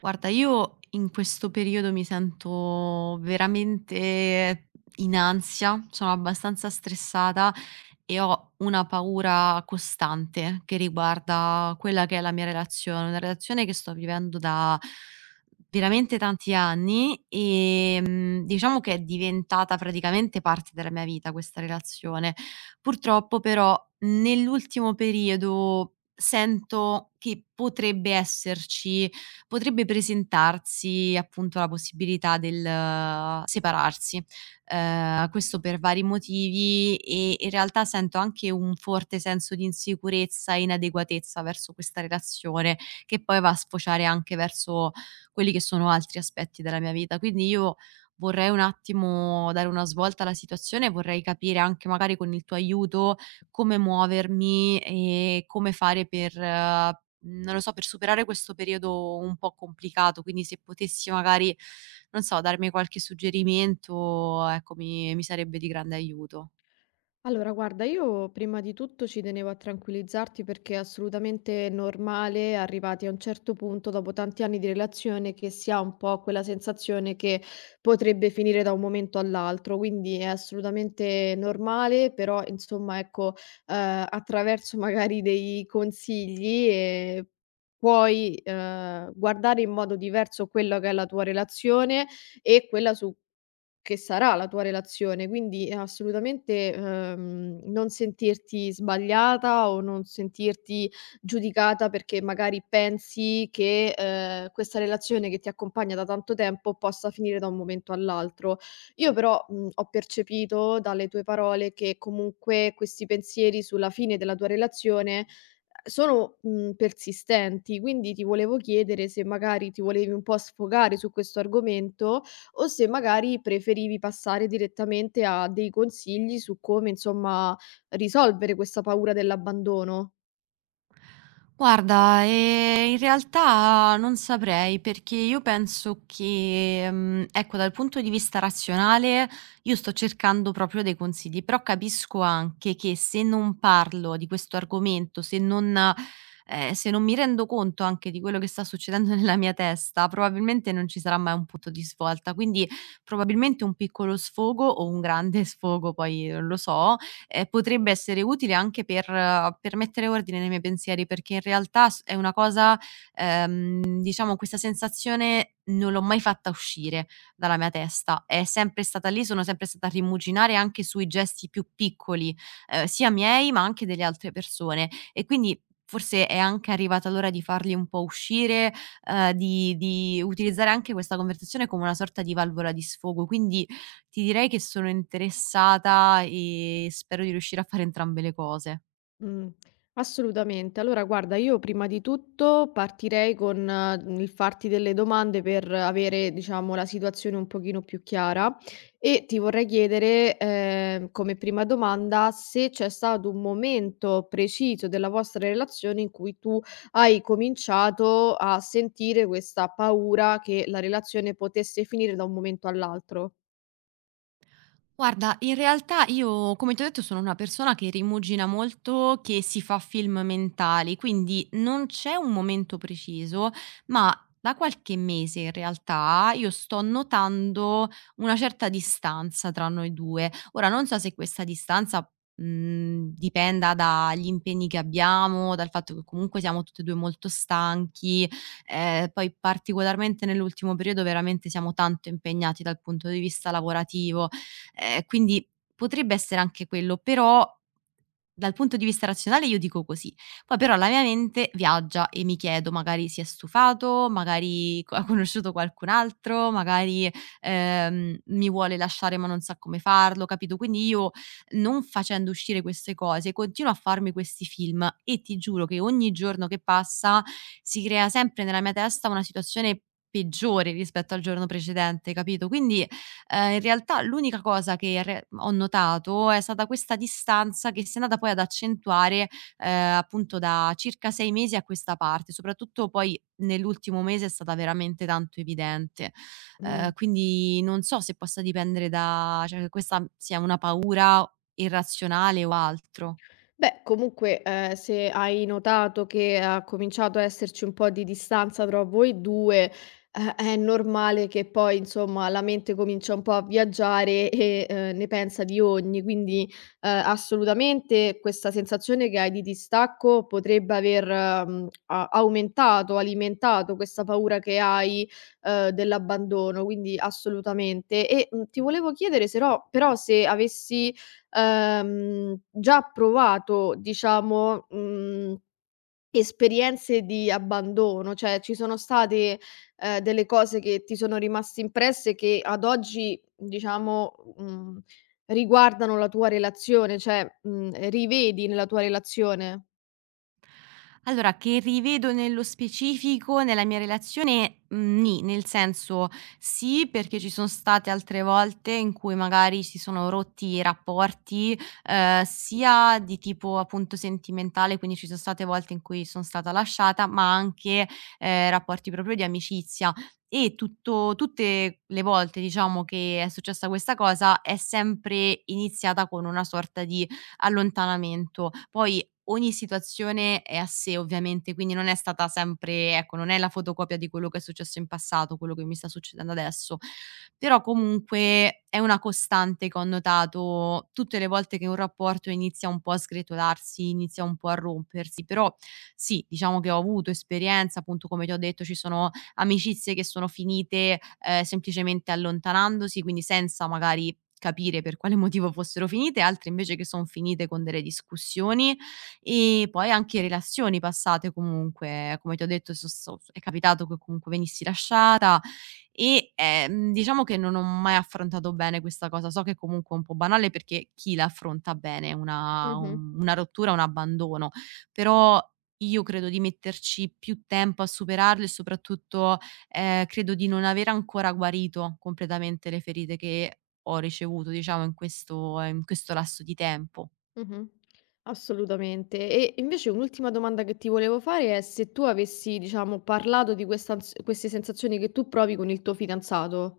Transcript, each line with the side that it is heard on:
right: Guarda, io in questo periodo mi sento veramente in ansia, sono abbastanza stressata e ho una paura costante che riguarda quella che è la mia relazione, una relazione che sto vivendo da veramente tanti anni e diciamo che è diventata praticamente parte della mia vita questa relazione. Purtroppo però nell'ultimo periodo sento che potrebbe presentarsi appunto la possibilità del separarsi, questo per vari motivi e in realtà sento anche un forte senso di insicurezza e inadeguatezza verso questa relazione, che poi va a sfociare anche verso quelli che sono altri aspetti della mia vita. Quindi io vorrei un attimo dare una svolta alla situazione, vorrei capire anche magari con il tuo aiuto come muovermi e come fare per non lo so, per superare questo periodo un po' complicato, quindi se potessi magari, non so, darmi qualche suggerimento, ecco, mi sarebbe di grande aiuto.
left: Allora, guarda, io prima di tutto ci tenevo a tranquillizzarti perché è assolutamente normale, arrivati a un certo punto, dopo tanti anni di relazione, che si ha un po' quella sensazione che potrebbe finire da un momento all'altro. Quindi è assolutamente normale, però insomma, ecco, attraverso magari dei consigli eh, puoi guardare in modo diverso quello che è la tua relazione e quella su che sarà la tua relazione, quindi assolutamente, non sentirti sbagliata o non sentirti giudicata perché magari pensi che, questa relazione che ti accompagna da tanto tempo possa finire da un momento all'altro. Io però, ho percepito dalle tue parole che comunque questi pensieri sulla fine della tua relazione, sono, persistenti, quindi ti volevo chiedere se magari ti volevi un po' sfogare su questo argomento o se magari preferivi passare direttamente a dei consigli su come, insomma, risolvere questa paura dell'abbandono.
right: Guarda, in realtà non saprei, perché io penso che, ecco, dal punto di vista razionale io sto cercando proprio dei consigli, però capisco anche che se non parlo di questo argomento, se non mi rendo conto anche di quello che sta succedendo nella mia testa, probabilmente non ci sarà mai un punto di svolta. Quindi probabilmente un piccolo sfogo o un grande sfogo, poi non lo so, potrebbe essere utile anche per mettere ordine nei miei pensieri, perché in realtà s è una cosa diciamo questa sensazione non l'ho mai fatta uscire dalla mia testa, è sempre stata lì, sono sempre stata a rimuginare anche sui gesti più piccoli, sia miei ma anche delle altre persone e quindi forse è anche arrivata l'ora di farli un po' uscire, di utilizzare anche questa conversazione come una sorta di valvola di sfogo. Quindi, ti direi che sono interessata e spero di riuscire a fare entrambe le cose.
left: Mh, assolutamente. Allora guarda, io prima di tutto partirei con, il farti delle domande per avere, diciamo, la situazione un pochino più chiara e ti vorrei chiedere, come prima domanda, se c'è stato un momento preciso della vostra relazione in cui tu hai cominciato a sentire questa paura che la relazione potesse finire da un momento all'altro.
right: Guarda, in realtà io, come ti ho detto, sono una persona che rimugina molto, che si fa film mentali, quindi non c'è un momento preciso, ma da qualche mese in realtà io sto notando una certa distanza tra noi due. Ora, non so se questa distanza, dipenda dagli impegni che abbiamo, dal fatto che comunque siamo tutti e 2 molto stanchi, poi particolarmente nell'ultimo periodo veramente siamo tanto impegnati dal punto di vista lavorativo. Quindi potrebbe essere anche quello, però dal punto di vista razionale io dico così. Poi però la mia mente viaggia e mi chiedo: magari si è stufato, magari co ha conosciuto qualcun altro, magari, mi vuole lasciare ma non sa come farlo, capito? Quindi io, non facendo uscire queste cose, continuo a farmi questi film e ti giuro che ogni giorno che passa si crea sempre nella mia testa una situazione peggiore rispetto al giorno precedente, capito? In realtà l'unica cosa che re ho notato è stata questa distanza che si è andata poi ad accentuare, appunto da circa 6 mesi a questa parte, soprattutto poi nell'ultimo mese è stata veramente tanto evidente.
left: Mh.
right: Quindi non so se possa dipendere da cioè che questa sia una paura irrazionale o altro.
left: Beh, comunque, se hai notato che ha cominciato a esserci un po' di distanza tra voi 2, è normale che poi, insomma, la mente comincia un po' a viaggiare e, ne pensa di ogni. Quindi, assolutamente questa sensazione che hai di distacco potrebbe aver, alimentato questa paura che hai, dell'abbandono, quindi assolutamente. E, ti volevo chiedere serò però se avessi già provato, diciamo, esperienze di abbandono, cioè ci sono state, delle cose che ti sono rimaste impresse che ad oggi, diciamo, riguardano la tua relazione, cioè, rivedi nella tua relazione?
right: Allora, che rivedo nello specifico nella mia relazione, nì, nel senso sì, perché ci son state altre volte in cui magari si sono rotti i rapporti, sia di tipo appunto sentimentale, quindi ci son state volte in cui son stata lasciata, ma anche, rapporti proprio di amicizia. E tutto tutte le volte diciamo che è successa questa cosa, è sempre iniziata con una sorta di allontanamento. Poi ogni situazione è a sé ovviamente, quindi non è stata sempre ecco, non è la fotocopia di quello che è successo in passato, quello che mi sta succedendo adesso, però comunque è una costante che ho notato tutte le volte che un rapporto inizia un po' a sgretolarsi, inizia un po' a rompersi, però sì, diciamo che ho avuto esperienza, appunto come ti ho detto ci sono amicizie che sono finite, semplicemente allontanandosi, quindi senza magari capire per quale motivo fossero finite, altre invece che son finite con delle discussioni e poi anche relazioni passate comunque, come ti ho detto è capitato che comunque venissi lasciata e, diciamo che non ho mai affrontato bene questa cosa. So che comunque è un po' banale perché chi la affronta bene una
left: Mh-mh,
right: un una rottura, un abbandono, però io credo di metterci più tempo a superarlo e soprattutto, credo di non aver ancora guarito completamente le ferite che ho ricevuto, diciamo, in questo lasso di tempo.
left: mh-mh. Assolutamente. E invece un'ultima domanda che ti volevo fare è se tu avessi, diciamo, parlato di questa ans queste sensazioni che tu provi con il tuo fidanzato.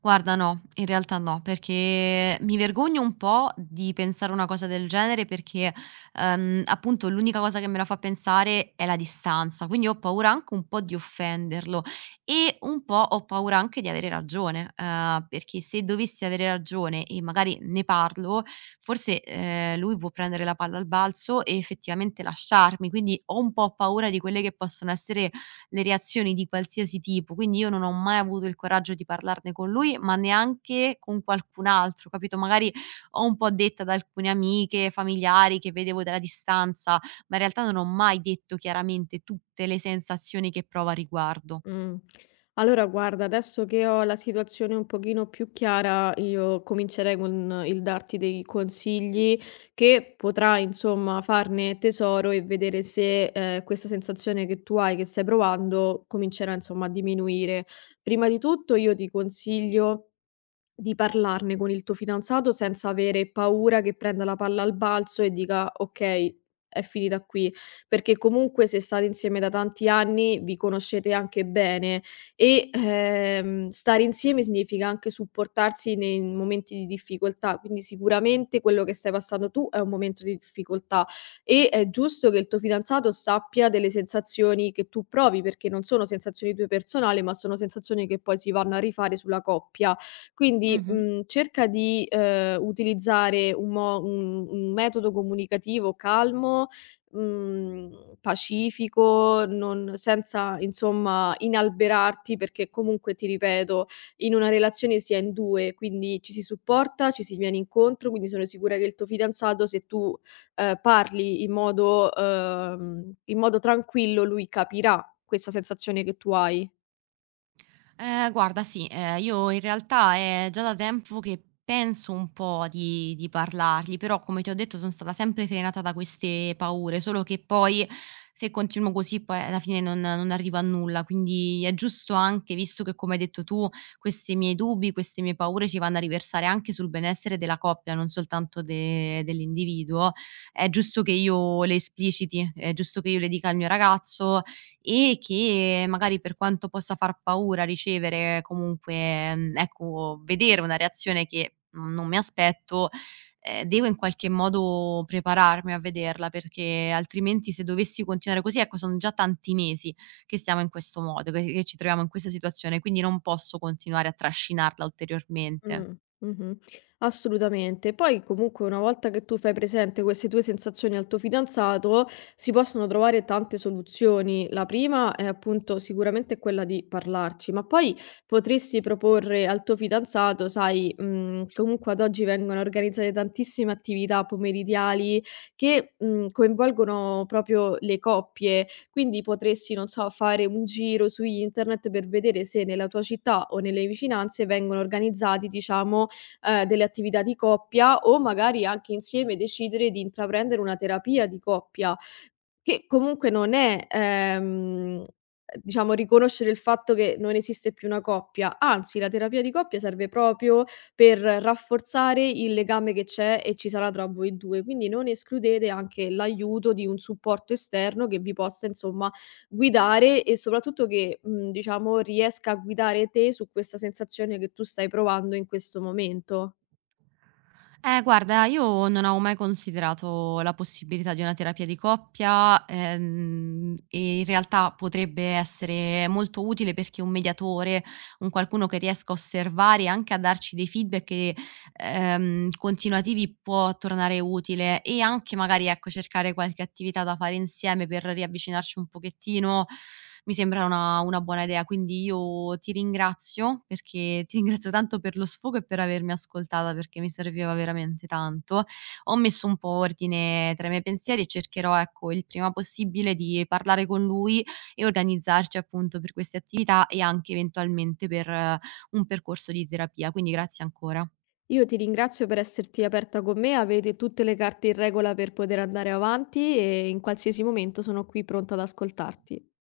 right: Guarda no, in realtà no, perché mi vergogno un po' di pensare una cosa del genere perché, appunto l'unica cosa che me la fa pensare è la distanza, quindi ho paura anche un po' di offenderlo e un po' ho paura anche di avere ragione, perché se dovessi avere ragione e magari ne parlo, forse, lui può prendere la palla al balzo e effettivamente lasciarmi, quindi ho un po' paura di quelle che possono essere le reazioni di qualsiasi tipo, quindi io non ho mai avuto il coraggio di parlarne con lui, ma neanche con qualcun altro, capito? Magari ho un po' detto ad alcune amiche, familiari che vedevo dalla distanza, ma in realtà non ho mai detto chiaramente tutte le sensazioni che provo a riguardo.
left: Mh. Allora guarda, adesso che ho la situazione un pochino più chiara, io comincerei con il darti dei consigli che potrai insomma farne tesoro e vedere se, questa sensazione che tu hai, che stai provando, comincerà insomma a diminuire. Prima di tutto io ti consiglio di parlarne con il tuo fidanzato senza avere paura che prenda la palla al balzo e dica: "Okay, è finita qui". Perché comunque se state insieme da tanti anni vi conoscete anche bene e, stare insieme significa anche supportarsi nei momenti di difficoltà, quindi sicuramente quello che stai passando tu è un momento di difficoltà e è giusto che il tuo fidanzato sappia delle sensazioni che tu provi, perché non sono sensazioni tue personali, ma sono sensazioni che poi si vanno a rifare sulla coppia. Quindi,
right: Mh-mh.
left: cerca di, utilizzare un mo un metodo comunicativo calmo, pacifico, non senza insomma inalberarti, perché comunque ti ripeto, in una relazione si è in 2, quindi ci si supporta, ci si viene incontro, quindi sono sicura che il tuo fidanzato se tu, parli in modo tranquillo, lui capirà questa sensazione che tu hai.
right: Guarda sì, io in realtà è già da tempo che penso un po' di parlargli, però come ti ho detto son stata sempre frenata da queste paure, solo che poi se continuo così poi alla fine non arrivo a nulla. Quindi è giusto anche, visto che come hai detto tu, questi miei dubbi, queste mie paure si vanno a riversare anche sul benessere della coppia, non soltanto de dell'individuo, è giusto che io le espliciti, è giusto che io le dica al mio ragazzo, e che magari per quanto possa far paura ricevere comunque, ecco, vedere una reazione che non mi aspetto, devo in qualche modo prepararmi a vederla, perché altrimenti se dovessi continuare così, ecco, son già tanti mesi che stiamo in questo modo, che ci troviamo in questa situazione, quindi non posso continuare a trascinarla ulteriormente.
left: Mh, mh-mh. Assolutamente. Poi comunque una volta che tu fai presente queste tue sensazioni al tuo fidanzato, si possono trovare tante soluzioni. La prima è appunto sicuramente quella di parlarci, ma poi potresti proporre al tuo fidanzato, sai, comunque ad oggi vengono organizzate tantissime attività pomeridiali che, coinvolgono proprio le coppie. Quindi potresti, non so, fare un giro su internet per vedere se nella tua città o nelle vicinanze vengono organizzati, diciamo, delle attività di coppia o magari anche insieme decidere di intraprendere una terapia di coppia. Che comunque non è, uhm, diciamo riconoscere il fatto che non esiste più una coppia, anzi la terapia di coppia serve proprio per rafforzare il legame che c'è e ci sarà tra voi 2, quindi non escludete anche l'aiuto di un supporto esterno che vi possa insomma guidare e soprattutto che, diciamo riesca a guidare te su questa sensazione che tu stai provando in questo momento.
right: Guarda, io non avevo mai considerato la possibilità di una terapia di coppia, e in realtà potrebbe essere molto utile perché un mediatore, un qualcuno che riesca a osservare e anche a darci dei feedback e continuativi può tornare utile e anche magari, ecco, cercare qualche attività da fare insieme per riavvicinarci un pochettino, mi sembra una buona idea. Quindi io ti ringrazio perché ti ringrazio tanto per lo sfogo e per avermi ascoltata, perché mi serviva veramente tanto. Ho messo un po' ordine tra i miei pensieri e cercherò, ecco, il prima possibile di parlare con lui e organizzarci appunto per queste attività e anche eventualmente per un percorso di terapia. Quindi grazie ancora.
left: Io ti ringrazio per esserti aperta con me, avete tutte le carte in regola per poter andare avanti e in qualsiasi momento sono qui pronta ad ascoltarti.